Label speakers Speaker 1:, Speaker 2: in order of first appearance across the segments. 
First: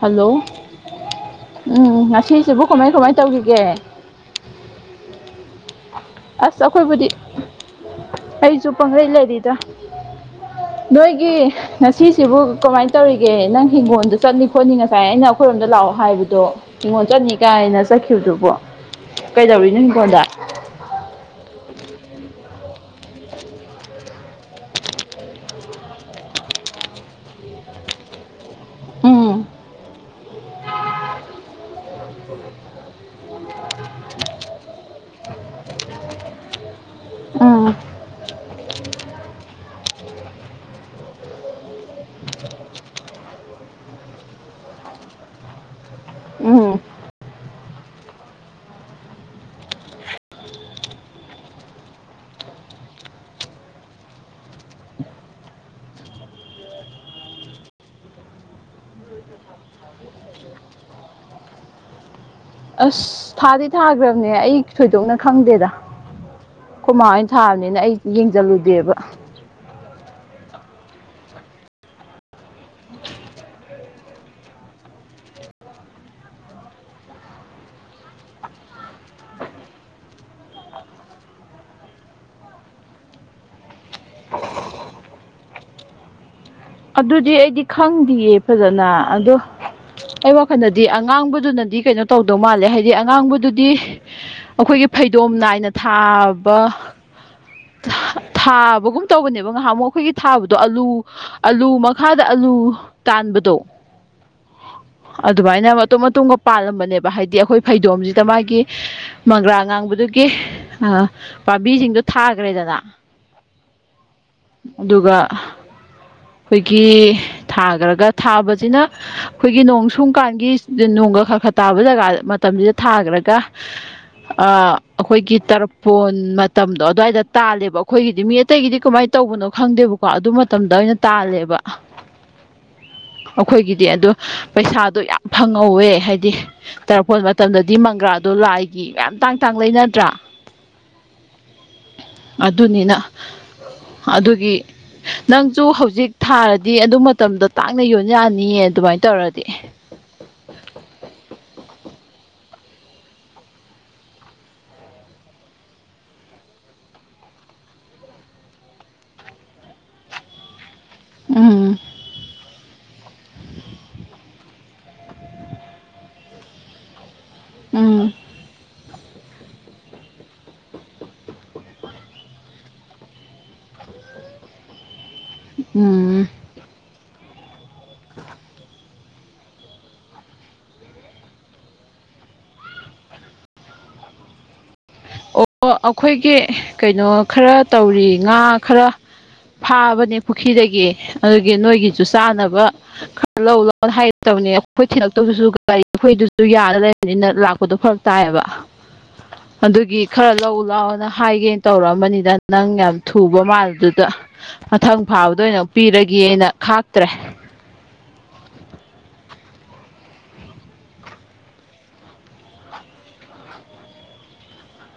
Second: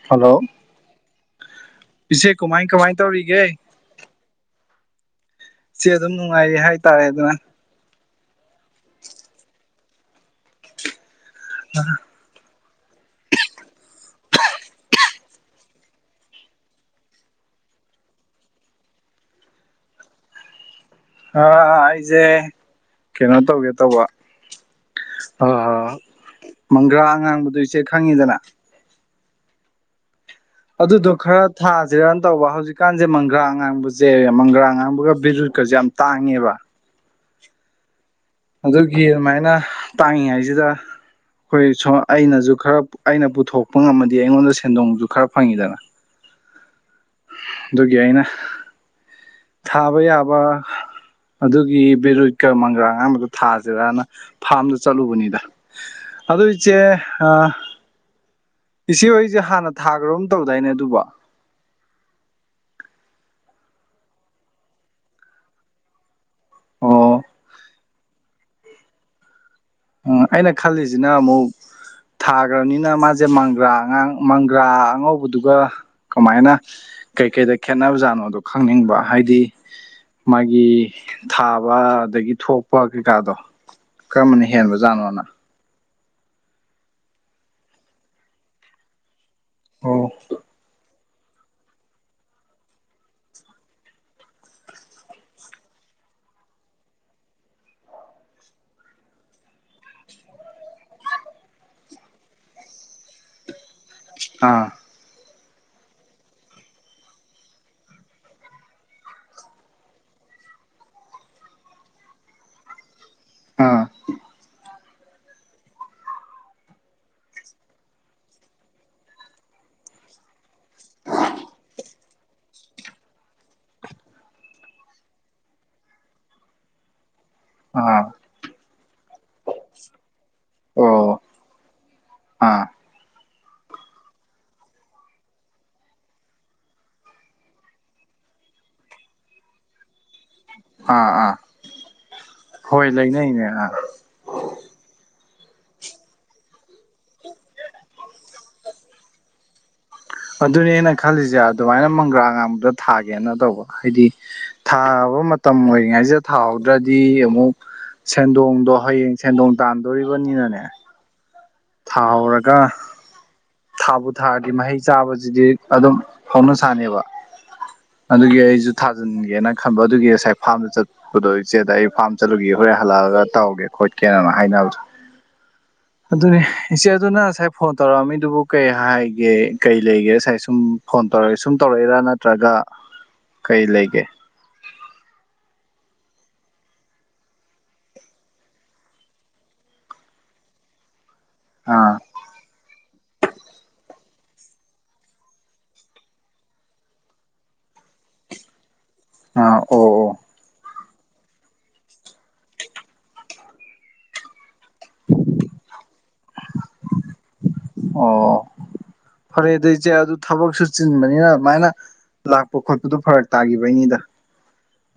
Speaker 1: hello ꯎꯝ ꯉꯁꯤꯁꯤꯕꯨ ꯀꯃꯥꯏ ꯀꯃꯥꯏ ꯇꯧꯈꯤꯒꯦ
Speaker 2: ꯆ‌ꯦ ꯑꯗꯨꯝ ꯅꯨꯡꯉꯥꯏꯔ ꯍꯥꯏꯇꯥꯔꯦ ꯗꯅ
Speaker 1: ꯑꯩꯖꯨ ꯄꯥꯡꯂꯩ ꯂꯩꯔꯤꯗ ꯅꯣꯏꯒꯤ ꯉꯁꯤ ꯁꯤꯕꯨ ꯀꯃꯥꯏꯅ ꯇꯧꯔꯤꯒꯦ ꯅꯪ ꯍꯤꯡꯒꯣꯜꯗ ꯆꯠꯂꯤ ꯈꯣꯠꯂꯤ ꯉꯁꯥꯏ ꯑꯩꯅ ꯑꯩꯈꯣꯏꯔꯣꯝꯗ ꯂꯥꯛꯑꯣ ꯍꯥꯏꯕꯗꯣ ꯍꯤꯒ‌ꯣꯟ ꯆꯠꯅꯤ ꯀꯥꯏꯅ ꯆꯠꯈꯤꯕꯗꯨꯕꯣ ꯀꯩꯗꯧꯔꯤꯅꯣ ꯍꯤꯒ‌ꯣꯟꯗ
Speaker 2: ꯑ ꯑꯩꯖ‌ꯦ ꯀꯩꯅꯣ ꯇꯧꯒꯦ ꯇꯧꯕ ꯑ ꯃꯪꯒ꯭ꯔꯥ ꯑꯉꯥꯡꯕꯗꯣ ꯏꯆꯦ ꯈꯪꯉꯤꯗꯅ
Speaker 1: ꯎꯝ
Speaker 2: ꯑꯗꯨꯗꯣ ꯈꯔ ꯊꯥꯖꯤꯔꯅ ꯇꯧꯕ ꯍꯧꯖꯤꯛꯀꯥꯟꯖ‌ꯦ ꯃꯪꯒ꯭ꯔꯥ ꯑꯉꯥꯡꯕꯖ‌ꯦ ꯃꯪꯒ꯭ꯔꯥ ꯉꯥꯡꯕꯒ ꯕꯤꯔꯨꯠꯀꯖ ꯌꯥꯝ ꯇꯥꯡꯉꯦꯕ
Speaker 1: ꯎꯝ
Speaker 2: ꯑꯗꯨꯒꯤ ꯑꯗꯨꯃꯥꯏꯅ ꯇꯥꯡꯉꯤꯉꯥꯏꯁꯤꯗ ꯑꯩꯈꯣꯏ ꯁꯣ ꯑꯩꯅꯁꯨ ꯈꯔ ꯑꯩꯅ ꯄꯨꯊꯣꯛꯄ ꯉꯝꯃꯗꯤ ꯑꯩꯉꯣꯟꯗ ꯁꯦꯟꯗꯣꯡꯁꯨ ꯈꯔ ꯐꯪꯉꯤꯗꯅ
Speaker 1: ꯎꯝ
Speaker 2: ꯑꯗꯨꯒꯤ ꯑꯩꯅ ꯊꯥꯕ ꯌꯥꯕ ꯑꯗꯨꯒꯤ ꯕꯤꯔꯨꯠꯀ ꯃꯪꯒ꯭ꯔꯥ ꯑꯉꯥꯡꯕꯗ ꯊꯥꯖꯤꯔꯅ ꯐꯥꯝꯗ ꯆꯠꯂꯨꯕꯅꯤꯗ ꯑꯗꯨ ꯏꯆ‌ꯦ ꯑ ꯏꯆꯦ ꯍꯣꯏꯖ‌ꯦ ꯍꯥꯟꯅ ꯊꯥꯒ꯭ꯔꯒꯨꯝ ꯇꯧꯗꯥꯏꯅꯦ ꯑꯗꯨꯕ‌ꯣ
Speaker 1: ꯑꯁ ꯊꯥꯗꯤ ꯊꯥꯒꯔꯝꯅꯦ ꯑꯩ ꯊꯣꯏꯗꯣꯛꯅ ꯈꯪꯗꯦꯗ ꯈ‌‌ꯣ ꯃꯥ
Speaker 2: ꯑꯣ
Speaker 1: ꯑꯣꯏꯅ ꯊꯥꯕꯅꯤꯅ ꯑꯩ ꯌꯦꯡꯖꯜꯂꯨꯗꯦꯕ
Speaker 2: ꯎꯝ ꯑꯩꯅ ꯈꯜꯂꯤꯖꯤꯅ ꯑꯃꯨꯛ ꯊꯥꯈ꯭ꯔꯕꯅꯤꯅ ꯃꯥꯁꯦ ꯃꯪꯒ꯭ꯔꯥ ꯑꯉꯥꯡ ꯃꯪꯒ꯭ꯔꯥ ꯑꯉꯧꯕꯗꯨꯒ ꯀꯃꯥꯏꯅ ꯀꯩꯀꯩꯗ ꯈꯦꯠꯅꯕꯖꯥꯠꯅꯣꯗꯣ ꯈꯪꯅꯤꯡꯕ ꯍꯥꯏꯗꯤ ꯃꯥꯒꯤ ꯊꯥꯕ ꯑꯗꯒꯤ ꯊꯣꯛꯄ ꯀꯩꯀꯥꯗꯣ ꯀꯔꯝꯕꯅꯤ ꯍꯦꯟꯕ ꯖꯥꯅꯣꯅ
Speaker 1: ꯑꯗꯨꯗꯤ ꯑꯩꯗꯤ ꯈꯪꯗꯤꯌꯦ ꯐꯖꯅ ꯑꯗꯣ
Speaker 2: ꯑꯣ
Speaker 1: ꯑꯩ ꯋꯥꯈꯜꯗꯗꯤ ꯑꯉꯥꯡꯕꯗꯨꯅꯗꯤ ꯀꯩꯅꯣ ꯇꯧꯗꯧ ꯃꯥꯜꯂꯦ ꯍꯥꯏꯗꯤ ꯑꯉꯥꯡꯕꯗꯨꯗꯤ ꯑꯩꯈꯣꯏꯒꯤ ꯐꯩꯗꯣꯝ ꯅꯥꯏꯅ ꯊꯥꯕ ꯊꯥꯕꯒꯨꯝ ꯇꯧꯕꯅꯦꯕ ꯉꯍꯥꯃꯨꯛ ꯑꯩꯈꯣꯏꯒꯤ ꯊꯥꯕꯗꯣ ꯑꯂꯨ ꯑꯥꯂꯨ ꯃꯈꯥꯗ ꯑꯂꯨ ꯇꯥꯟꯕꯗꯣ
Speaker 2: ꯑ
Speaker 1: ꯑꯗꯨꯃꯥꯏꯅ ꯃꯇꯨꯝ ꯃꯇꯨꯝꯒ ꯄꯥꯜꯂꯝꯕꯅꯦꯕ ꯍꯥꯏꯗꯤ ꯑꯩꯈꯣꯏ ꯐꯩꯗꯣꯝꯖꯤꯗ ꯃꯥꯒꯤ ꯃꯪꯒ꯭ꯔꯥ ꯉꯥꯡꯕꯗꯨꯒꯤ ꯄꯥꯝꯕꯤꯁꯤꯡꯗ‌ꯣ ꯊꯥꯒ꯭ꯔꯦꯗꯅ
Speaker 2: ꯑꯥ
Speaker 1: ꯑꯗꯨꯒ ꯑꯩꯈꯣꯏꯒꯤ ꯊꯥꯒ꯭ꯔꯒ ꯊꯥꯕꯖꯤꯅ ꯑꯩꯈꯣꯏꯒꯤ ꯅꯣꯡ ꯁꯨꯝ ꯀꯥꯟꯒꯤ ꯅꯣꯡꯒ ꯈꯔ ꯈꯔ ꯇꯥꯕ ꯖꯒꯥ ꯃꯇꯝꯁꯤꯗ ꯊꯥꯈ꯭ꯔꯒ ꯑ ꯑꯩꯈꯣꯏꯒꯤ ꯇꯔꯛꯄꯣꯟ ꯃꯇꯝꯗꯣ ꯑꯗꯨꯋꯥꯏꯗ ꯇꯥꯜꯂꯦꯕ
Speaker 2: ꯑꯥ
Speaker 1: ꯑꯩꯈꯣꯏꯒꯤꯗꯤ ꯃꯤ ꯑꯇꯩꯒꯤꯗꯤ ꯀꯃꯥꯏ ꯇꯧꯕꯅꯣ ꯈꯪꯗꯦꯕꯀꯣ ꯑꯗꯨ ꯃꯇꯝꯗ ꯑꯣꯏꯅ
Speaker 2: ꯑꯣ
Speaker 1: ꯇꯥꯜꯂꯦꯕ
Speaker 2: ꯑꯥ
Speaker 1: ꯑꯩꯈꯣꯏꯒꯤꯗꯤ ꯑꯗꯨ ꯄꯩꯁꯥꯗꯣ ꯌꯥꯝ ꯐꯪꯍꯧꯋꯦ ꯍꯥꯏꯗꯤ ꯇꯔꯄ‌‌ꯣꯟ ꯃꯇꯝꯗꯗꯤ ꯃꯪꯒ꯭ꯔꯥꯗꯣ ꯂꯥꯏꯒꯤ ꯃꯌꯥꯝ ꯇꯥꯡ ꯇꯥꯡ ꯂꯩꯅꯗ꯭ꯔꯥ
Speaker 2: ꯑꯥ ꯑꯥ ꯍꯣꯏ
Speaker 1: ꯑꯗꯨꯅꯤꯅ
Speaker 2: [unintelligible]
Speaker 1: ꯑꯗꯨꯒꯤ ꯅꯪꯖꯨ ꯍꯧꯖꯤꯛ ꯊꯥꯔꯗꯤ ꯑꯗꯨ ꯃꯇꯝꯗ ꯇꯥꯡꯅ ꯌꯣꯟ ꯌꯥꯅꯤꯌꯦ ꯑꯗꯨꯃꯥꯏꯅ ꯇꯧꯔꯗꯤ
Speaker 2: ꯑꯗꯨꯅꯦ ꯑꯩꯅ ꯈꯜꯂꯤꯖ‌ꯦ ꯑꯗꯨꯃꯥꯏꯅ ꯃꯪꯒ꯭ꯔꯥ ꯑꯉꯥꯡꯕꯗ‌ꯣ ꯊꯥꯒꯦꯅ ꯇꯧꯕ ꯍꯥꯏꯗꯤ ꯊꯥꯕ ꯃꯇꯝ ꯑꯣꯏꯔꯤꯉꯩꯖꯤꯗ ꯊꯥꯍꯧꯗ꯭ꯔꯗꯤ ꯑꯃꯨꯛ ꯁꯦꯟꯗꯣꯡꯗꯣ ꯍꯌꯦꯡ ꯁꯦꯟꯗꯣꯡ ꯇꯥꯟꯗꯣꯔꯤꯕꯅꯤꯅꯅꯦ
Speaker 1: ꯎꯝ
Speaker 2: ꯊꯥꯎꯔꯒ ꯊꯥꯕꯨ ꯊꯥꯔꯒꯤ ꯃꯍꯩ ꯆꯥꯕꯁꯤꯗꯤ ꯑꯗꯨꯝ ꯍꯧꯅ ꯁꯥꯥꯅ‌ꯦꯕ
Speaker 1: ꯎꯝ
Speaker 2: ꯑꯗꯨꯒꯤ ꯑꯩꯖꯨ ꯊꯥꯖꯤꯟꯒꯦꯅ ꯈꯟꯕ ꯑꯗꯨꯒꯤ ꯉꯁꯥꯏ ꯐꯥꯔꯝꯗ ꯆꯠ ꯑꯗꯣ ꯏꯆꯦꯗ ꯑꯩ ꯐꯥꯝ ꯆꯠꯂꯨꯒꯦ ꯍꯣꯔꯦꯟ ꯍꯜꯂꯛꯑꯒ ꯇꯧꯒꯦ ꯈꯣꯠꯀꯦꯅ ꯍꯥꯏꯅꯕ
Speaker 1: ꯎꯝ
Speaker 2: ꯑꯗꯨꯅ‌ꯦ ꯏꯆ‌ꯦꯗꯨꯅ ꯉꯁꯥꯏ ꯐꯣꯟ ꯇꯧꯔꯛꯑꯝꯃꯤꯗꯨꯕꯨ ꯀꯩ ꯍꯥꯏꯒꯦ ꯀꯩ ꯂꯩꯒꯦ ꯉꯁꯥꯏ ꯁꯨꯝ ꯐꯣꯟ ꯇꯧꯔꯦ ꯁꯨꯝ ꯇꯧꯔꯛꯏꯔ ꯅꯠꯇ꯭ꯔꯒ ꯀꯩ ꯂꯩꯒꯦ
Speaker 1: ꯑꯣ ꯑꯩꯈꯣꯏꯒꯤ ꯀꯩꯅꯣ ꯈꯔ ꯇꯧꯔꯤ ꯉꯥ ꯈꯔ ꯐꯥꯕꯅꯦ ꯄꯨꯈ꯭ꯔꯤꯗꯒꯤ ꯑꯗꯨꯒꯤ
Speaker 2: ꯑꯥ
Speaker 1: ꯅꯣꯏꯒꯤꯁꯨ ꯆꯥꯅꯕ ꯈꯔ ꯂꯧ ꯂꯥꯎ ꯍꯥꯏꯒ‌ꯦ ꯇꯧꯕꯅꯦ ꯑꯩꯈꯣꯏ ꯊꯤꯂꯛꯇꯧꯗꯨꯁꯨ [inaudible] ꯒꯥꯔꯤ ꯑꯩꯈꯣꯏꯗꯨꯁꯨ ꯌꯥꯗ ꯂꯩꯔ‌ꯦ ꯅꯤꯅ ꯂꯥꯛꯄꯗꯣ ꯐꯔꯛ ꯇꯥꯏꯌꯦꯕ
Speaker 2: [inaudible] ꯑꯣ
Speaker 1: ꯑꯗꯨꯏ
Speaker 2: ꯑꯣ
Speaker 1: ꯈꯔ ꯂꯧꯎ ꯂꯥꯛꯑꯣꯅ ꯍꯥꯏꯒꯦꯅ ꯇꯧꯔꯛꯑꯝꯕꯅꯤꯗ ꯅꯪ ꯌꯥꯝ ꯊꯨꯕ ꯃꯥꯜꯕꯗꯨꯗ ꯃꯊꯪ ꯐꯥꯕꯗ ꯑꯣꯏꯅ ꯄꯤꯔꯒ‌ꯦꯅ ꯈꯥꯛꯇ꯭ꯔꯦ
Speaker 2: ꯑꯣ ꯐꯔꯦ ꯑꯗꯨ ꯏꯆꯦ ꯑꯗꯨ ꯊꯕꯛꯁꯨ ꯆꯤꯟꯕꯅꯤꯅ ꯑꯗꯨꯃꯥꯏꯅ ꯂꯥꯛꯄ ꯈꯣꯠꯄꯗꯣ ꯐꯔꯛ ꯇꯥꯈꯤꯕꯩꯅꯤꯗ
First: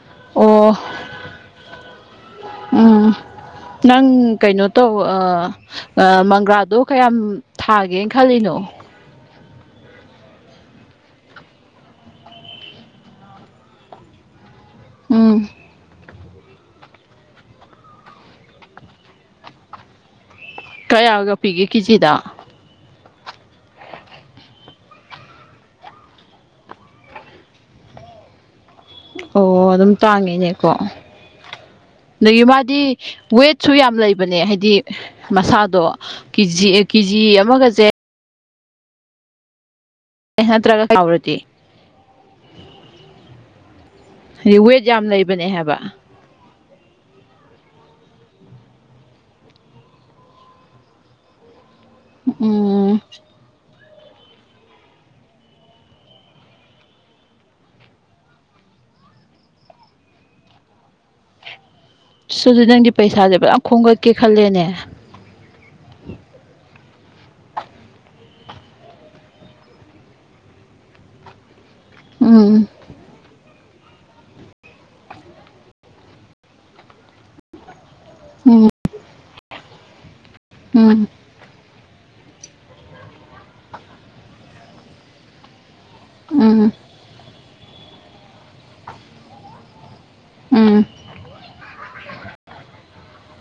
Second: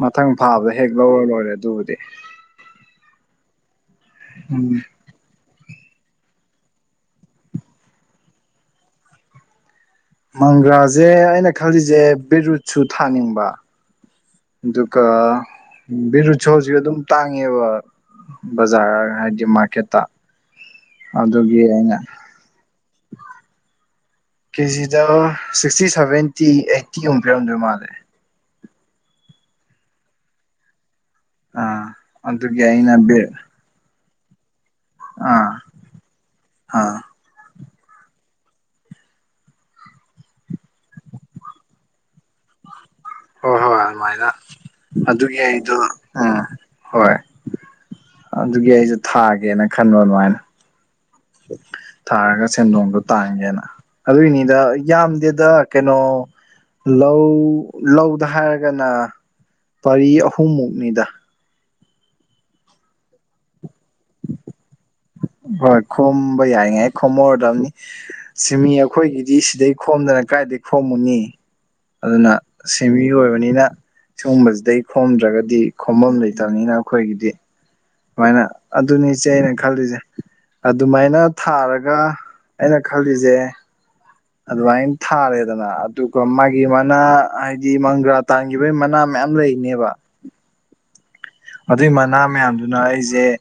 Speaker 2: ꯃꯊꯪ
Speaker 1: ꯑꯣ
Speaker 2: ꯐꯥꯕꯗ ꯍꯦꯛ ꯂꯧꯔ ꯂꯣꯏꯔꯦ ꯑꯗꯨꯕꯨꯗꯤ
Speaker 1: ꯎꯝ ꯅꯪ ꯀꯩꯅꯣ
Speaker 2: ꯎꯝ
Speaker 1: ꯇꯧꯕ ꯑ ꯃꯪꯒ꯭ꯔꯥꯗꯣ ꯀꯌꯥꯝ ꯊꯥꯒꯦꯅ ꯈꯜꯂꯤꯅꯣ
Speaker 2: ꯃꯪꯒ꯭ꯔꯥꯖ‌ꯦ ꯑꯩꯅ ꯈꯜꯂꯤꯖ‌ꯦ ꯕꯤꯠꯔꯨꯠꯁꯨ ꯊꯥꯅꯤꯡꯕ ꯑꯗꯨꯒ
Speaker 1: ꯎꯝ
Speaker 2: ꯕꯤꯔꯨꯠ ꯁꯨ ꯑꯗꯨꯝ ꯇꯥꯡꯉꯦꯕ ꯕꯖꯥꯔ ꯍꯥꯏꯗꯤ ꯃꯥꯔꯀꯦꯠꯇ
Speaker 1: ꯀꯌꯥꯒ
Speaker 2: ꯑꯗꯨꯒꯤ
Speaker 1: ꯄꯤꯒꯦ
Speaker 2: ꯑꯩꯅ
Speaker 1: ꯀꯦꯖꯤꯗ
Speaker 2: ꯀꯦꯖꯤꯗ ꯁꯤꯛꯁꯇꯤ ꯁꯕꯦꯟꯇꯤ ꯑꯩꯠꯇꯤ ꯃꯨꯛ ꯄꯤꯔꯝꯗꯣꯏ ꯃꯥꯜꯂꯦ
Speaker 1: ꯑꯣ ꯑꯗꯨꯝ ꯇꯥꯡꯉꯦꯅꯦꯀꯣ
Speaker 2: ꯑꯥ
Speaker 1: ꯑꯗꯒꯤ
Speaker 2: ꯑꯗꯨꯒꯤ
Speaker 1: ꯃꯥꯗꯤ
Speaker 2: ꯑꯩꯅ ꯕꯤꯠ
Speaker 1: ꯋꯦꯠ ꯁꯨ ꯌꯥꯝ ꯂꯩꯕꯅꯦ ꯍꯥꯏꯗꯤ
Speaker 2: ꯑꯥ
Speaker 1: ꯃꯁꯥꯗꯣ ꯀꯤꯖꯤ
Speaker 2: ꯑꯥ
Speaker 1: ꯀꯦꯖꯤ ꯑꯃꯒꯁꯦ ꯑꯦ ꯅꯠꯇ꯭ꯔꯒ [inaudible] ꯆꯥꯎꯔꯗꯤ
Speaker 2: ꯍꯣꯏ ꯍꯣꯏ ꯑꯗꯨꯃꯥꯏꯅ
Speaker 1: ꯍꯥꯏꯗꯤ ꯋꯦꯠ ꯌꯥꯝ
Speaker 2: ꯑꯗꯨꯒꯤ
Speaker 1: ꯂꯩꯕꯅꯦ ꯍꯥꯏꯕ
Speaker 2: ꯑꯩꯗꯣ ꯑ ꯍꯣꯏ ꯑꯗꯨꯒꯤ ꯑꯩꯖꯨ ꯊꯥꯒꯦꯅ ꯈꯟꯕ ꯑꯗꯨꯃꯥꯏꯅ ꯊꯥꯔꯒ ꯁꯦꯟꯗꯣꯡꯗꯣ
Speaker 1: ꯎꯝ
Speaker 2: ꯇꯥꯟꯒꯦꯅ ꯑꯗꯨꯏꯅꯤꯗ ꯌꯥꯝꯗꯦꯗ ꯀꯩꯅꯣ ꯂꯧ ꯂꯧꯗ ꯍꯥꯏꯔꯒꯅ ꯄꯔꯤ ꯑꯍꯨꯝꯃꯨꯛꯅꯤꯗ
Speaker 1: ꯁꯨꯗꯤ ꯅꯪꯗꯤ ꯄꯩꯁꯥꯁꯦ ꯐꯖꯅ ꯈꯣꯝꯒꯠꯀꯦ ꯈꯜꯂꯦꯅꯦ
Speaker 2: ꯍꯣꯏ ꯈꯣꯝꯕ ꯌꯥꯏꯉꯥꯏ ꯈꯣꯝꯍꯧꯔꯗꯝꯅꯤ ꯁꯤꯃꯤ ꯑꯩꯈꯣꯏꯒꯤꯗꯤ ꯁꯤꯗꯩ ꯈꯣꯝꯗꯅ ꯀꯥꯏꯗꯩ ꯈꯣꯝꯃꯨꯅꯤ ꯑꯗꯨꯅ
Speaker 1: ꯎꯝ
Speaker 2: ꯁꯤꯃꯤ ꯑꯣꯏꯕꯅꯤꯅ ꯁꯤꯒꯨꯝꯕꯁꯤꯗꯩ ꯈꯣꯝꯗ꯭ꯔꯒꯗꯤ ꯈꯣꯕꯝ ꯂꯩꯇꯕꯅꯤꯅ ꯑꯩꯈꯣꯏꯒꯤꯗꯤ ꯁꯨꯃꯥꯏꯅ
Speaker 1: ꯎꯝ
Speaker 2: ꯑꯗꯨꯅꯤꯖ‌ꯦ ꯑꯩꯅ ꯈꯜꯂꯤꯁꯦ
Speaker 1: ꯎꯝ
Speaker 2: ꯑꯗꯨꯃꯥꯏꯅ ꯊꯥꯔꯒ ꯑꯩꯅ ꯈꯜꯂꯤꯖ‌ꯦ ꯑꯗꯨꯃꯥꯏꯅ ꯊꯥꯔꯦꯗꯅ ꯑꯗꯨꯒ ꯃꯥꯒꯤ
Speaker 1: ꯎꯝ
Speaker 2: ꯃꯥꯅ ꯍꯥꯏ ꯒꯤ ꯃꯪꯒ꯭ꯔꯥ ꯇꯥꯟꯈꯤꯕꯩ ꯃꯅꯥ ꯃꯌꯥꯝ ꯂꯩꯅꯦꯕ
Speaker 1: ꯎꯝ
Speaker 2: ꯑꯗꯨꯏ ꯃꯅꯥ ꯃꯌꯥꯝꯗꯨꯅ ꯑꯩꯖ‌ꯦ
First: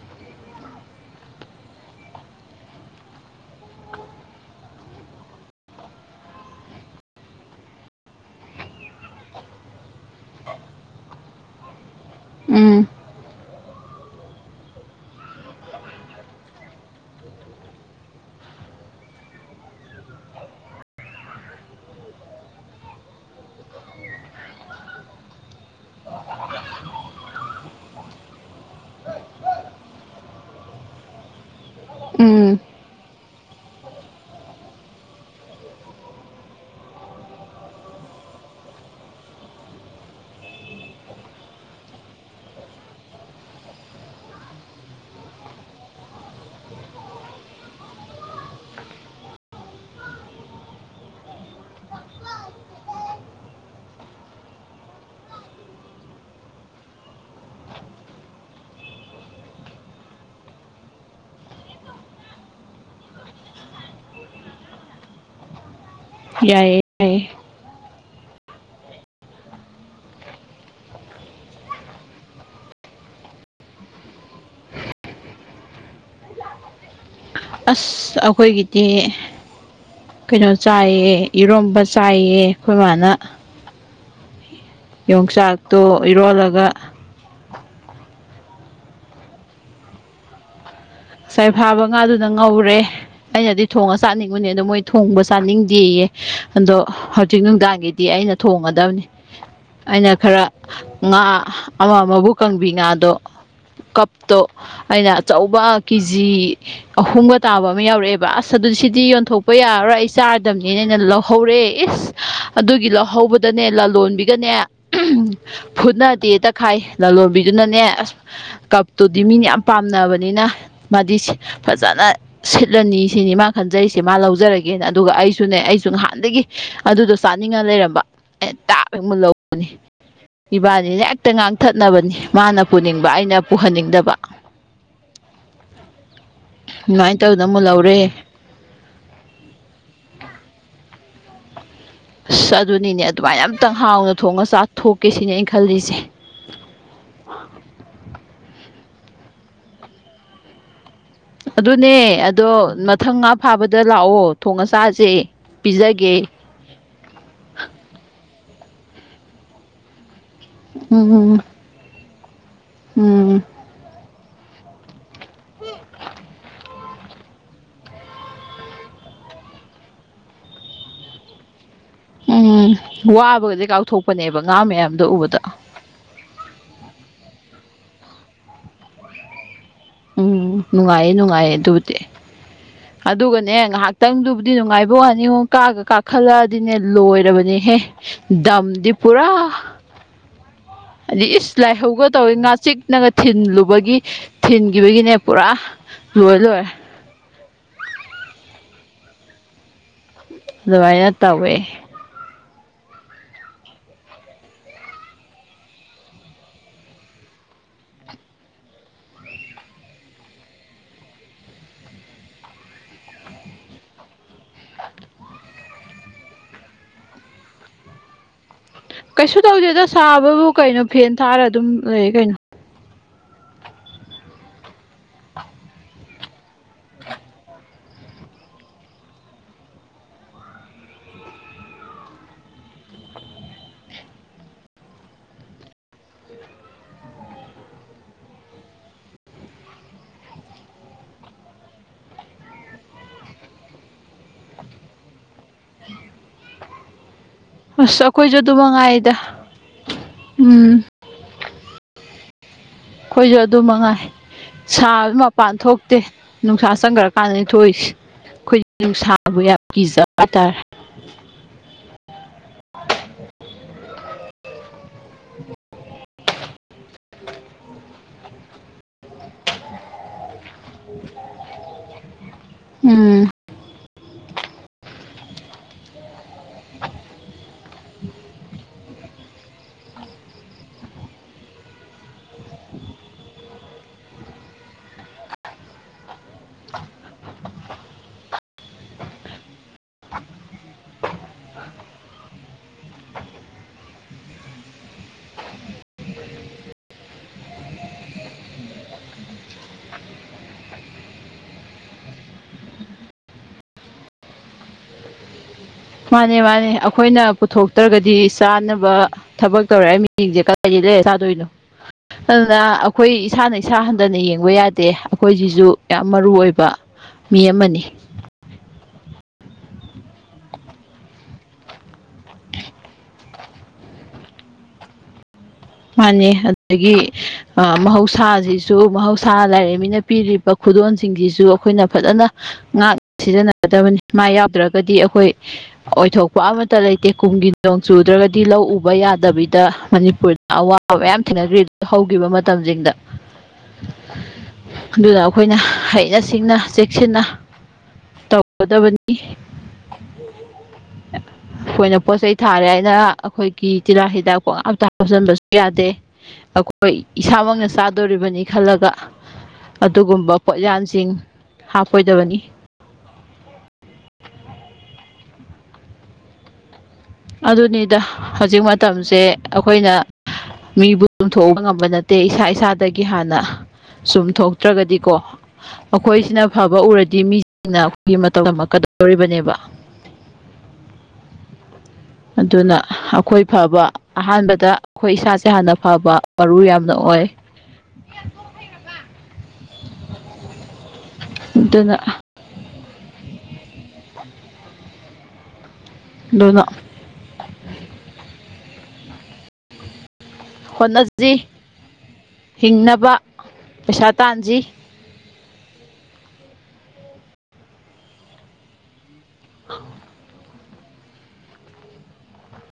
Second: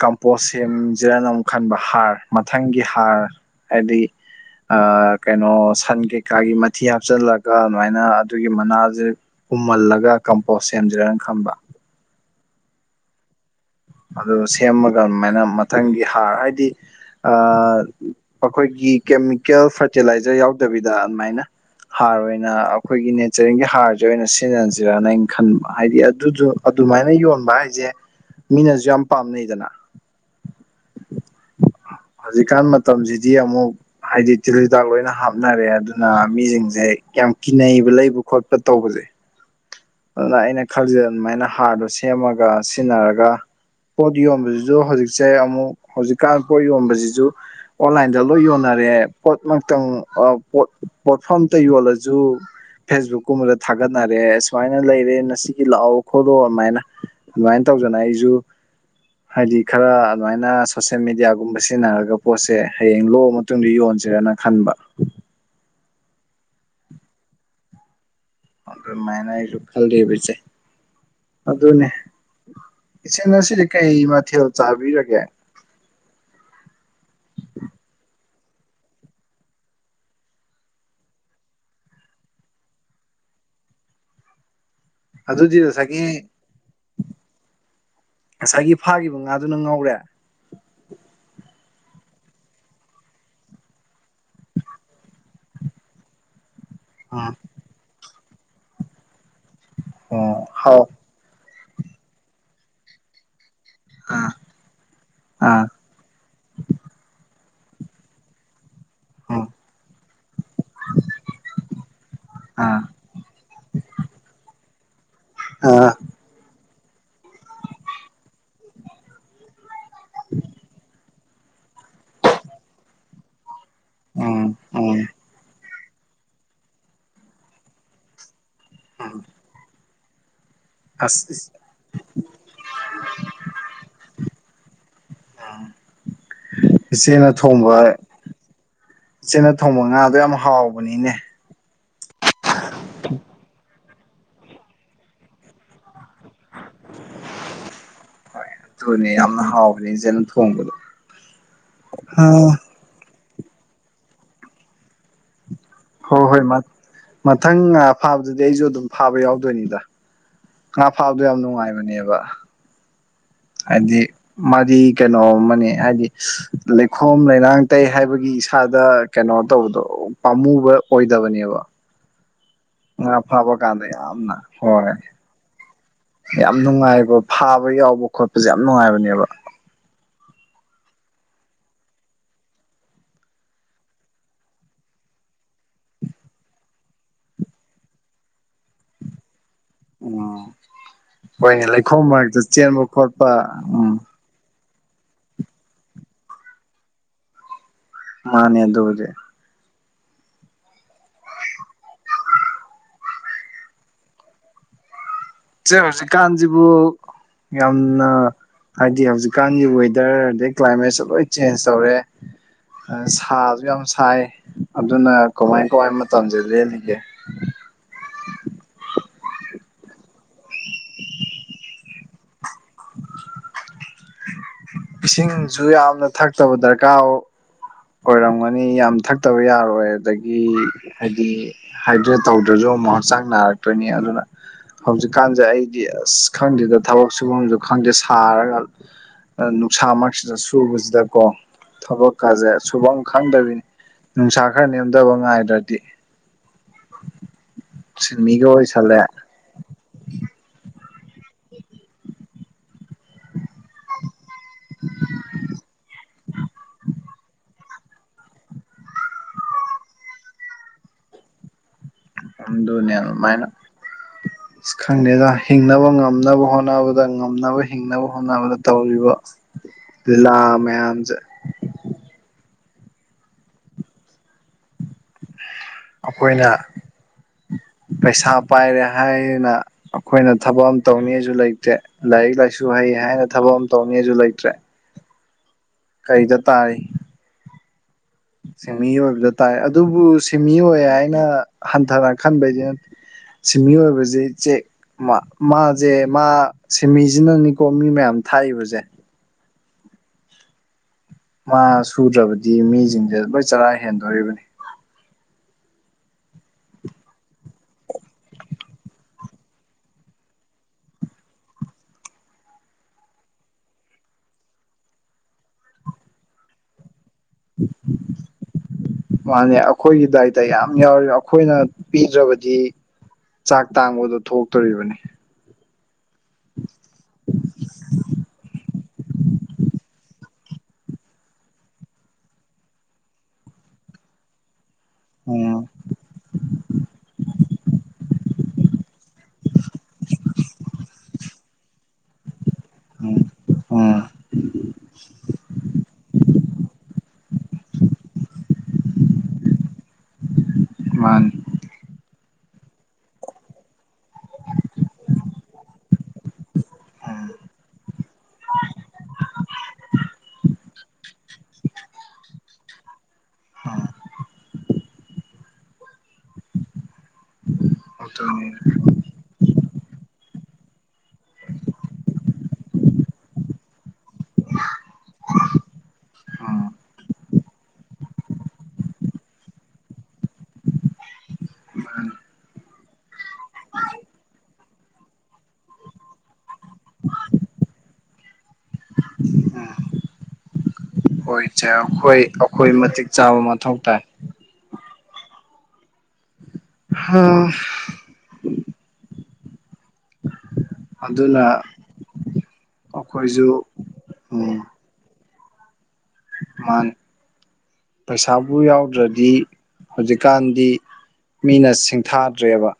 Speaker 2: ꯀꯝꯄꯣꯁ ꯁꯦꯝꯖꯤꯔꯅ ꯑꯃꯨꯛ ꯈꯟꯕ ꯍꯥꯔ ꯃꯊꯪꯒꯤ ꯍꯥꯔ ꯍꯥꯏꯗꯤ ꯀꯩꯅꯣ ꯁꯟ ꯀꯩꯀꯥꯒꯤ ꯃꯊꯤ ꯍꯥꯞꯆꯜꯂꯒ ꯑꯗꯨꯃꯥꯏꯅ ꯑꯗꯨꯒꯤ ꯃꯅꯥꯖ‌ꯦ ꯄꯨꯝꯍꯜꯂꯒ ꯀꯝꯄꯣꯁ ꯁꯦꯝꯖꯤꯔꯅ ꯈꯟꯕ
Speaker 1: ꯎꯝ
Speaker 2: ꯑꯗꯨ ꯁꯦꯝꯃꯒ ꯑꯃꯥꯏꯅ ꯃꯊꯪꯒꯤ ꯍꯥꯔ ꯍꯥꯏꯗꯤ ꯑꯩꯈꯣꯏꯒꯤ ꯀꯦꯃꯤꯀꯦꯜ ꯐꯔꯇꯤꯂꯥꯏꯖꯔ ꯌꯥꯎꯗꯕꯤꯗ ꯑꯃꯥꯏꯅ ꯍꯥꯔ ꯑꯣꯏꯅ ꯑꯩꯈꯣꯏꯒꯤ ꯅꯦꯆꯔꯦꯜꯒꯤ ꯍꯥꯔꯁꯦ ꯑꯣꯏꯅ ꯁꯤꯖꯤꯟꯅꯁꯤꯔꯅ ꯑꯩꯅ ꯈꯟꯕ ꯍꯥꯏꯗꯤ ꯑꯗꯨꯗꯣ ꯑꯗꯨꯃꯥꯏꯅ ꯌꯣꯟꯕ ꯍꯥꯏꯁꯦ ꯃꯤꯅꯁꯨ ꯌꯥꯝ ꯄꯥꯝꯅꯩꯗꯅ
Speaker 1: ꯎꯝ
Speaker 2: ꯍꯧꯖꯤꯛꯀꯥꯟ ꯃꯇꯝꯁꯤꯗꯤ ꯑꯃꯨꯛ ꯍꯥꯏꯗꯤ ꯇꯤꯜ ꯍꯜꯗꯥꯛ ꯂꯣꯏꯅ ꯍꯥꯞꯅꯔꯦ ꯑꯗꯨꯅ ꯃꯤꯁꯤꯡꯁꯦ ꯌꯥꯝ ꯀꯤꯅꯩꯕ ꯂꯩꯕ ꯈꯣꯠꯄ ꯇꯧꯕꯁꯦ ꯑꯗꯨꯅ ꯑꯩꯅ ꯈꯜꯁꯤꯗ ꯑꯗꯨꯃꯥꯏꯅ ꯍꯥꯔꯗꯣ ꯁꯦꯝꯃꯒ ꯁꯤꯖꯤꯟꯅꯔꯒ ꯄꯣꯠ ꯌꯣꯟꯕꯁꯤꯁꯨ ꯍꯧꯖꯤꯛꯁꯦ ꯑꯃꯨꯛ ꯍꯧꯖꯤꯛꯀꯥꯟ ꯄꯣꯠ ꯌꯣꯟꯕꯁꯤꯁꯨ ꯑꯣꯟꯂꯥꯏꯟꯗ ꯂꯣꯏ ꯌꯣꯟꯅꯔꯦ ꯄꯣꯠꯃꯛꯇꯪ ꯑ ꯄꯣꯠ ꯄꯣꯠꯐꯝ ꯡꯇ ꯌꯣꯜꯂꯁꯨ ꯐꯦꯁꯕꯨꯛ ꯀꯨꯝꯕꯗ ꯊꯥꯒꯠꯅꯔꯛꯑꯦ ꯁꯨꯃꯥꯏꯅ ꯂꯩꯔꯦ ꯉꯁꯤꯒꯤ ꯂꯥꯛꯑꯣ ꯈꯣꯠꯂꯣ ꯑꯗꯨꯃꯥꯏꯅ ꯑꯗꯨꯃꯥꯏꯅ ꯇꯧꯗꯅ ꯑꯩꯁꯨ ꯍꯥꯏꯗꯤ ꯈꯔ ꯑꯗꯨꯃꯥꯏꯅ ꯁꯣꯁꯦꯜ ꯃꯦꯗꯤꯌꯥꯒꯨꯝꯕ ꯁꯤꯖꯤꯟꯅꯔꯒ ꯄꯣꯠꯁꯦ ꯍꯌꯦꯡ ꯂꯣꯛ ꯃꯇꯨꯡꯗꯤ ꯌꯣꯟꯁꯦꯔꯅ ꯈꯟꯕ
Speaker 1: ꯌꯥꯏꯌꯦ ꯌꯥꯏ
Speaker 2: ꯑꯗꯨꯃꯥꯏꯅ ꯑꯩꯁꯨ ꯈꯜꯂꯤꯕ ꯏꯆꯦ ꯑꯗꯨꯅꯦ ꯏꯆꯦ ꯑꯁꯤꯗꯤ ꯀꯩ ꯃꯊꯦꯜ ꯆꯥꯕꯤꯔꯒꯦ
Speaker 1: ꯑꯁ ꯑꯩꯈꯣꯏꯒꯤꯗꯤ ꯀꯩꯅꯣ ꯆꯥꯏꯌꯦ ꯏꯔꯣꯝꯕ ꯆꯥꯏꯌꯦ ꯑꯩꯈꯣꯏ ꯃꯥꯅ
Speaker 2: ꯑꯗꯨꯗꯤ
Speaker 1: ꯌꯣꯡꯆꯥꯛꯇꯣ
Speaker 2: ꯉꯁꯥꯏꯒꯤ
Speaker 1: ꯏꯔꯣꯜꯂꯒ
Speaker 2: ꯉꯁꯥꯏꯒꯤ ꯐꯥꯈꯤꯕ ꯉꯥꯗꯨꯅ ꯉꯧꯔꯦ
Speaker 1: ꯉꯁꯥꯏ ꯐꯥꯕ ꯉꯥꯗꯨꯅ ꯉꯧꯔꯦ ꯑꯩꯅꯗꯤ ꯊꯣꯡꯉ ꯆꯥꯅꯤꯡꯕꯨꯅꯦ ꯑꯗꯣ ꯃꯣꯏ ꯊꯣꯡꯕ ꯆꯥꯅꯤꯡꯗꯦꯌꯦ ꯑꯗꯣ
Speaker 2: ꯎꯝ
Speaker 1: ꯍꯧꯖꯤꯛ ꯅꯨꯡꯗꯥꯡꯒꯤꯗꯤ ꯑꯩꯅ ꯊꯣꯡꯒꯗꯕꯅꯤ ꯑꯩꯅ ꯈꯔ
Speaker 2: ꯑꯣ ꯍꯥꯎ
Speaker 1: ꯉꯥ ꯑꯃ ꯑꯃꯕꯨ ꯀꯥꯡꯪꯕꯤ ꯉꯥꯗꯣ
Speaker 2: ꯑꯥ
Speaker 1: ꯀꯞꯇꯣ ꯑꯩꯅ ꯑꯆꯧꯕ
Speaker 2: ꯑꯥ
Speaker 1: ꯀꯦ ꯖꯤ ꯑꯍꯨꯝꯒ ꯇꯥꯕ ꯑꯃ ꯌꯥꯎꯔꯛꯑꯦꯕ ꯑꯁ ꯑꯗꯨꯗꯤ ꯁꯤ ꯗꯤ ꯌꯣꯟꯊꯣꯛꯄ ꯌꯥꯔꯔꯣꯏ ꯑꯩ ꯆꯥꯔꯗꯕꯅꯦꯅ ꯑꯩꯅ ꯂꯧꯍꯧꯔꯦ ꯏꯁ ꯑꯗꯨꯒꯤ ꯂꯧꯍꯧꯕ ꯗꯅꯦ ꯂꯂꯣꯟꯕꯤꯒꯅꯦ ꯎ ꯐꯨꯠꯅꯗꯤ ꯑꯦꯛꯇ ꯈꯥꯏ ꯂꯂꯣꯟꯕꯤꯗꯨꯅꯅꯦ ꯑꯁ ꯀꯞꯇꯨꯗꯤ ꯃꯤꯅꯦ ꯌꯥꯝ ꯄꯥꯝꯅꯕꯅꯤꯅ ꯃꯥꯗꯤ ꯐꯖꯅ ꯁꯤꯠꯂꯅꯤ ꯁꯤꯅꯤ ꯃꯥ ꯈꯟꯖꯔꯤꯁꯦ ꯃꯥ
Speaker 2: ꯎꯝ
Speaker 1: ꯂꯧꯖꯔꯒꯦꯅ
Speaker 2: ꯎꯝ
Speaker 1: ꯑꯗꯨꯒ ꯑꯩꯁꯨꯅꯦ ꯑꯩꯁꯨ ꯅꯍꯥꯟꯗꯒꯤ ꯑꯗꯨꯗꯣ ꯆꯥꯅꯤꯡꯉ ꯂꯩꯔꯝꯕ ꯑꯦ ꯇꯥꯕ ꯍ ꯃꯨ ꯂꯧꯕꯅꯤ ꯏꯕꯥꯅꯤꯅ ꯍꯦꯛꯇ
Speaker 2: ꯑꯁ
Speaker 1: ꯉꯥꯡꯊꯠꯅꯕꯅꯤ ꯃꯥꯅ ꯄꯨꯅꯤꯡꯕ ꯑꯩꯅ ꯄꯨꯍꯟꯅꯤꯡꯗꯕ ꯑꯗꯨꯃꯥꯏꯅ
Speaker 2: ꯏꯆꯦꯅ
Speaker 1: ꯇꯧꯗꯅ ꯑꯃꯨꯛ
Speaker 2: ꯊꯣꯡꯕ
Speaker 1: ꯂꯧꯔꯦ
Speaker 2: ꯏꯆꯦꯅ ꯊꯣꯡꯕ ꯉꯥꯗꯣ ꯌꯥꯝ ꯍꯥꯎꯕꯅꯤꯅꯦ
Speaker 1: ꯑꯁ ꯑꯗꯨꯅꯤꯅꯦ ꯑꯗꯨꯃꯥꯏꯅ ꯑꯝꯇꯪ ꯍꯥꯎꯅ ꯊꯣꯡꯉ ꯆꯥꯊꯣꯛꯀꯦ ꯁꯤꯅꯦ ꯑꯩꯅ ꯈꯜꯂꯤꯁꯦ
Speaker 2: ꯍꯣꯏ ꯑꯗꯨꯅꯦ ꯌꯥꯝꯅ ꯍꯥꯎꯕꯅꯤ ꯏꯖꯦꯅ ꯊꯣꯡꯕꯗꯣ
Speaker 1: ꯑꯗꯨꯅꯦ ꯑꯗꯣ ꯃꯊꯪ ꯉꯥ ꯐꯥꯕꯗ ꯂꯥꯛꯑꯣ ꯊꯣꯡ ꯑꯆꯥꯁꯦ
Speaker 2: ꯍꯣꯏ ꯍꯣꯏ ꯃꯊꯪ ꯐꯥꯕꯗꯨꯗꯤ ꯑꯩꯁꯨ ꯑꯗꯨꯝ ꯐꯥꯕ ꯌꯥꯎꯗꯣꯏꯅꯤꯗ ꯉꯥ ꯐꯥꯕꯗꯣ ꯌꯥꯝ
Speaker 1: ꯎꯝ
Speaker 2: ꯅꯨꯡꯉꯥꯏꯕꯅꯦꯕ
Speaker 1: ꯎꯝ
Speaker 2: ꯍꯥꯏꯕꯗꯤ ꯃꯥꯗꯤ ꯀꯩꯅꯣ ꯑꯃꯅꯤꯅꯦ ꯍꯥꯏꯗꯤ ꯂꯩꯈꯣꯝ ꯂꯩꯅꯥꯡ ꯇꯩ ꯍꯥꯏꯕꯒꯤ ꯏꯁꯥꯗ ꯀꯩꯅꯣ ꯇꯧꯕꯗꯣ ꯄꯥꯝꯃꯨꯕ ꯑꯣꯏꯗꯕꯅꯦꯕ
Speaker 1: ꯎꯝ
Speaker 2: ꯉ ꯐꯕ
Speaker 1: ꯋꯥꯕꯒꯗꯤ
Speaker 2: ꯀꯥꯟꯗ ꯌꯥꯝꯅ
Speaker 1: ꯀꯥꯎꯊꯣꯛꯄꯅꯦꯕ ꯉꯥ
Speaker 2: ꯍꯣꯏ
Speaker 1: ꯃꯌꯥꯝꯗꯣ ꯎꯕꯗ
Speaker 2: ꯌꯥꯝ ꯅꯨꯡꯉꯥꯏꯕ ꯐꯥꯕ ꯌꯥꯎꯕ ꯈꯣꯠꯄꯁꯦ ꯌꯥꯝ ꯅꯨꯡꯉꯥꯏꯕꯅꯦꯕ
Speaker 1: ꯎꯝ ꯅꯨꯡꯉꯥꯏꯌꯦ ꯅꯨꯡꯉꯥꯏꯌꯦ ꯑꯗꯨꯕꯨꯗꯤ
Speaker 2: ꯑ
Speaker 1: ꯑꯗꯨꯒꯅꯦ ꯉꯥꯏꯍꯥꯛꯇꯪꯗꯨꯕꯨꯗꯤ ꯅꯨꯡꯉꯥꯏꯕ ꯍꯅꯤꯉꯣ ꯀꯥꯑꯒ ꯀꯥꯈꯠꯂꯛꯑꯗꯤꯅꯦ ꯂꯣꯏꯔꯕꯅꯦꯍꯦ ꯗꯝꯗꯤ ꯄꯨꯔꯥ
Speaker 2: ꯎꯝ
Speaker 1: ꯑꯗꯩ ꯏꯁ
Speaker 2: ꯍꯣꯏꯅꯦ
Speaker 1: ꯂꯥꯏꯍꯧꯒ
Speaker 2: ꯂꯩꯈꯣꯝ
Speaker 1: ꯇꯧꯋꯦ
Speaker 2: ꯃꯔꯛꯇ ꯆꯦꯟꯕ
Speaker 1: ꯉꯥꯆꯤꯛꯅꯒ
Speaker 2: ꯈꯣꯠꯄ
Speaker 1: ꯊꯤꯟꯂꯨꯕꯒꯤ
Speaker 2: ꯎꯝ
Speaker 1: ꯊꯤꯟꯈꯤꯕꯒꯤꯅꯦ ꯄꯨꯔꯥ ꯂꯣꯏ ꯂꯣꯏꯔꯦ
Speaker 2: ꯃꯥꯅꯦ ꯑꯗꯨꯕꯨꯗꯤ
Speaker 1: ꯑꯗꯨꯃꯥꯏꯅ ꯇꯧꯋꯦ
Speaker 2: ꯏꯆꯦ ꯍꯧꯖꯤꯛꯀꯥꯟꯖꯤꯕꯨ ꯌꯥꯝꯅ ꯍꯥꯏꯗꯤ ꯍꯧꯖꯤꯛꯀꯥꯟꯒꯤ ꯋꯦꯗꯔ ꯑꯗꯩ ꯀ꯭ꯂꯥꯏꯃꯦꯠꯁꯨ ꯂꯣꯏ ꯆꯦꯟꯖ ꯇꯧꯔꯦ ꯁꯥꯖꯨ ꯌꯥꯝ ꯁꯥꯏ ꯑꯗꯨꯅ ꯀꯃꯥꯏ ꯀꯃꯥꯏ ꯃꯇꯝꯖꯦ ꯂꯦꯜꯂꯤꯒꯦ
Speaker 1: ꯀꯩꯁꯨ ꯇꯧꯗꯦꯗ ꯁꯥꯕꯕꯨ ꯀꯩꯅꯣ ꯐꯦꯟ ꯊꯥꯔ ꯑꯗꯨꯝ ꯂꯩ ꯀꯩꯅꯣ
Speaker 2: ꯏꯁꯤꯡꯁꯨ ꯌꯥꯝꯅ ꯊꯛꯇꯕ ꯗꯔꯀꯥꯔ ꯑꯣꯏ ꯑꯣꯏꯔꯝꯒꯅꯤ ꯌꯥꯝ ꯊꯛꯇꯕ ꯌꯥꯔꯣꯏ ꯑꯗꯒꯤ ꯍꯥꯏꯗꯤ ꯍꯥꯏꯗ꯭ꯔꯦꯠ ꯇꯧꯗ꯭ꯔꯁꯨ ꯑꯃꯨꯛ ꯍꯛꯆꯥꯡ ꯅꯥꯔꯛꯇꯣꯏꯅꯤ ꯑꯗꯨꯅ ꯍꯧꯖꯤꯛꯀꯥꯟꯖꯦ ꯑꯩꯗꯤ ꯑꯁ ꯈꯪꯗꯦꯗ ꯊꯕꯛ ꯁꯨꯕꯝꯖꯨ ꯈꯪꯗꯦ ꯁꯥꯔꯒ ꯅꯨꯡꯁꯥꯃꯔꯛꯁꯤꯗ ꯁꯨꯕꯖꯤꯗꯀꯣ ꯊꯕꯛꯀꯁꯦ ꯁꯨꯕꯝ ꯈꯪꯗꯕꯤꯅꯤ ꯅꯨꯡꯁꯥ ꯈꯔ ꯅꯦꯝꯗꯕ ꯉꯥꯏꯗ꯭ꯔꯗꯤ
Speaker 1: ꯑꯁ ꯑꯩꯈꯣꯏꯁꯨ
Speaker 2: ꯁꯤꯟꯃꯤꯒ
Speaker 1: ꯑꯗꯨꯃ
Speaker 2: ꯑꯣꯏꯁꯜꯂꯦ
Speaker 1: ꯉꯥꯏꯗ ꯎꯝ ꯈꯣꯏꯖꯨ ꯑꯗꯨ ꯃꯉꯥꯏ ꯁꯥꯕ ꯃꯄꯥꯟ ꯊꯣꯛꯇꯦ ꯅꯨꯡꯁꯥ ꯆꯪꯈꯒ꯭ꫪ ꯀꯥꯟꯗꯅꯦ ꯊꯣꯛꯏꯁꯦ ꯑꯩꯈꯣꯏꯒꯤ ꯅꯨꯡꯁꯥꯕꯨ ꯌꯥꯝ ꯀꯤꯖꯕ ꯍꯥꯏꯇꯥꯔꯦ
Speaker 2: ꯑꯗꯨꯅꯦ ꯑꯗꯨꯃꯥꯏꯅ ꯏꯁ ꯈꯪꯗꯦꯗ ꯍꯤꯡꯅꯕ ꯉꯝꯅꯕ ꯍꯣꯠꯅꯕ ꯍꯣꯠꯅꯕꯗ ꯉꯝꯅꯕ ꯍꯤꯡꯅꯕ ꯍꯣꯠꯅꯕꯗ ꯇꯧꯔꯤꯕ ꯂꯤꯂꯥ ꯃꯌꯥꯝ
Speaker 1: ꯎꯝ
Speaker 2: ꯑꯩꯈꯣꯏꯅ ꯄꯩꯁꯥ ꯄꯥꯏꯔꯦ ꯍꯥꯏꯔꯦꯅ ꯑꯩꯈꯣꯏꯅ ꯊꯕꯛ ꯑꯃ ꯇꯧꯅꯤꯖꯨ ꯂꯩꯇ꯭ꯔꯦ ꯂꯥꯏꯔꯤꯛ ꯂꯥꯏꯁꯨ ꯍꯩ ꯍꯥꯏꯅ ꯊꯕꯛ ꯑꯃ ꯇꯧꯅꯤꯖꯨ ꯂꯩꯇ꯭ꯔꯦ ꯀꯩꯗ ꯇꯥꯥꯏ ꯁꯤꯟꯃꯤ ꯑꯣꯏꯕꯗ ꯇꯥꯏ ꯑꯗꯨꯕꯨ ꯁꯤꯟꯃꯤ ꯑꯣꯏꯌꯦ ꯍꯥꯏꯅ ꯍꯟꯊꯅ ꯈꯟꯕꯩꯗꯤ ꯅꯠꯇꯦ ꯁꯤꯟꯃꯤ ꯑꯣꯏꯕꯖꯦ ꯆꯦꯛ ꯃꯥꯁꯦ ꯃꯥ ꯁꯤꯟꯃꯤꯖꯤꯅꯅꯤꯀꯣ ꯃꯤ ꯃꯌꯥꯝ ꯊꯥꯛꯏꯕꯖꯦ ꯃꯥ ꯁꯨꯗ꯭ꯔꯕꯗꯤ ꯃꯤꯖꯤꯡꯖꯦ ꯂꯣꯏ ꯆꯔꯥ ꯍꯦꯟꯗꯣꯔꯤꯕꯅꯤ
Speaker 1: ꯃꯥꯅꯦ ꯃꯥꯅꯦ ꯑꯩꯈꯣꯏꯅ ꯄꯨꯊꯣꯛꯇ꯭ꯔꯒꯗꯤ ꯆꯥꯅꯕ ꯊꯕꯛ ꯇꯧꯔꯦ ꯍꯥꯏ ꯃꯤꯖꯤꯡꯖꯦ ꯀꯗꯥꯏꯗꯩ ꯂꯩꯔ ꯆꯥꯗꫭꯏꯅꯣ ꯑꯗꯨꯅ ꯑꯩꯈꯣꯏ ꯏꯁꯥꯅ ꯏꯁꯥ ꯍꯟꯗꯅ ꯌꯦꯡꯕ ꯌꯥꯗꯦ ꯑꯩꯈꯣꯏꯖꯤꯖꯨ ꯌꯥꯝ ꯃꯔꯨ ꯑꯣꯏꯕ ꯃꯤ ꯑꯃꯅꯤ
Speaker 2: ꯃꯥꯅꯦ ꯑꯩꯈꯣꯏꯒꯤ ꯗꯥꯏꯇ ꯌꯥꯝ ꯌꯥꯎꫪꯤ ꯑꯩꯈꯣꯏꯅ ꯄꯤꯗ꯭ꯔꯕꯗꯤ ꯆꯥꯛ ꯇꯥꯡꯕꯗꯣ ꯊꯣꯛꯇꯣꯔꯤꯕꯅꯤ
Speaker 1: ꯃꯥꯅꯦ ꯑꯗꯨꯗꯒꯤ ꯑ ꯃꯍꯧꯁꯥꯖꯤꯁꯨ ꯃꯍꯧꯁꯥ ꯂꯥꯏꯔꯦꯝꯕꯤꯅ ꯄꯤꯔꯤꯕ ꯈꯨꯗꯣꯜꯁꯤꯡꯁꯤꯁꯨ ꯑꯩꯈꯣꯏꯅ ꯐꯖꯅ ꯉꯥꯛ ꯁꯤꯖꯤꯟꯅ ꯃꯥꯥꯏ ꯌꯥꯎꯗ꯭ꯔꯒꯗꯤ ꯑꯩꯈꯣꯏ
Speaker 2: ꯎꯝ
Speaker 1: ꯑꯣꯏꯊꯣꯛꯄ ꯑꯃꯠꯇ ꯂꯩꯇꯦ ꯀꯨꯝꯒꯤ ꯅꯣꯡ ꯆꯨꯗ꯭ꯔꯒꯗꯤ ꯂꯧ ꯎꯕ ꯌꯥꯗꯕꯤꯗ ꯃꯅꯤꯄꯨꯔꯗ ꯑꯋꯥꯕ ꯃꯌꯥꯝ ꯊꯦꯡꯅꯒꯔꯤꯗꫭ ꯍꯧꯈꯤꯕ ꯃꯇꯝ ꯃꯇꯝꯖꯤꯡꯗ
Speaker 2: ꯎꯝ ꯎꯝ
Speaker 1: ꯑꯗꯨꯗ ꯑꯩꯈꯣꯏꯅ ꯍꯩꯅ ꯁꯤꯡꯅ ꯆꯦꯛꯁꯤꯟꯅ ꯇꯧꯒꯗꯕꯅꯤ
Speaker 2: ꯃꯥꯥꯅꯤ
Speaker 1: ꯑꯩꯈꯣꯏꯅ ꯄꯣꯠ ꯆꯩꯩ ꯊꯥꯔꯦ ꯍꯥꯏꯅ ꯑꯩꯈꯣꯏꯒꯤ ꯇꯤꯜꯂꯥ ꯍꯤꯗꯥꯛ ꯄꯪꯍꯥꯞ ꯇꯥ ꯍꯞꯆꯟꯕꯁꯨ ꯌꯥꯗꯦ ꯑꯩꯈꯣꯏ
Speaker 2: ꯎꯝ
Speaker 1: ꯏꯁꯥꯃꯛꯅ ꯆꯥꯗꯣꯔꯤꯕꯅꯤ ꯈꯜꯂꯒ ꯑꯗꯨꯒꯨꯝꯕ ꯄꯣꯠꯌꯥꯟꯁꯤꯡ ꯍꯥꯞꯄꯣꯏꯗꯕꯅꯤ
Speaker 2: ꯎꯝ
Speaker 1: ꯑꯗꯨꯅꯤꯗ
Speaker 2: ꯑꯗꯨꯅꯤ
Speaker 1: ꯍꯧꯖꯤꯛ ꯃꯇꯝꯁꯦ ꯑꯩꯈꯣꯏꯅ ꯃꯤꯕꯨ ꯆꯨꯝꯊꯣꯛꯎꯕ ꯉꯝꯕ ꯅꯠꯇꯦ ꯏꯁꯥ ꯏꯁꯥꯗꯒꯤ ꯍꯥꯟꯅ ꯆꯨꯝꯊꯣꯛꯇ꯭ꯔꯒꯗꯤꯀꯣ ꯑꯩꯈꯣꯏꯁꯤꯅ
Speaker 2: ꯎꯝ
Speaker 1: ꯐꯕ ꯎꯔꯗꯤ ꯃꯤꯁꯤꯡꯅ ꯑꯩꯈꯣꯏꯒꯤ ꯃꯇꯧ ꯇꯝꯃꯛꯀꯗꯧꯔꯤꯕꯅꯦꯕ
Speaker 2: ꯃꯥꯅꯤ
Speaker 1: ꯑꯗꯨꯅ ꯑꯩꯈꯣꯏ ꯐꯕ ꯑꯍꯥꯟꯕꯗ ꯑꯩꯈꯣꯏ ꯏꯁꯥꯁꯦ ꯍꯥꯟꯅ ꯐꯕ ꯃꯔꯨ ꯌꯥꯝꯅ ꯑꯣꯏ
Speaker 2: ꯎꯝ ꯍꯣꯏꯁꯦ
Speaker 1: ꯑꯗꯨꯅ
Speaker 2: ꯑꯩꯈꯣꯏ ꯑꯩꯈꯣꯏ ꯃꯇꯤꯛ ꯆꯥꯕ ꯃꯊꯧ ꯇꯥꯏ
Speaker 1: ꯇꯣꯅꯣ
Speaker 2: ꯍꯥ
Speaker 1: ꯍꯣꯠꯅꯁꯤ
Speaker 2: ꯑꯗꯨꯅ
Speaker 1: ꯍꯤꯡꯅꯕ
Speaker 2: ꯑꯩꯈꯣꯏꯁꯨ
Speaker 1: ꯄꯩꯁꯥ ꯇꯥꯟꯁꯤ
Speaker 2: ꯃꯥ ꯄꯩꯁꯥꯕꯨ ꯌꯥꯎꯗ꯭ꯔꯗꯤ ꯍꯧꯖꯤꯛꯀꯥꯟꯗꯤ ꯃꯤꯅ ꯁꯤꯡꯊꯥꯗ꯭ꯔꯦꯕ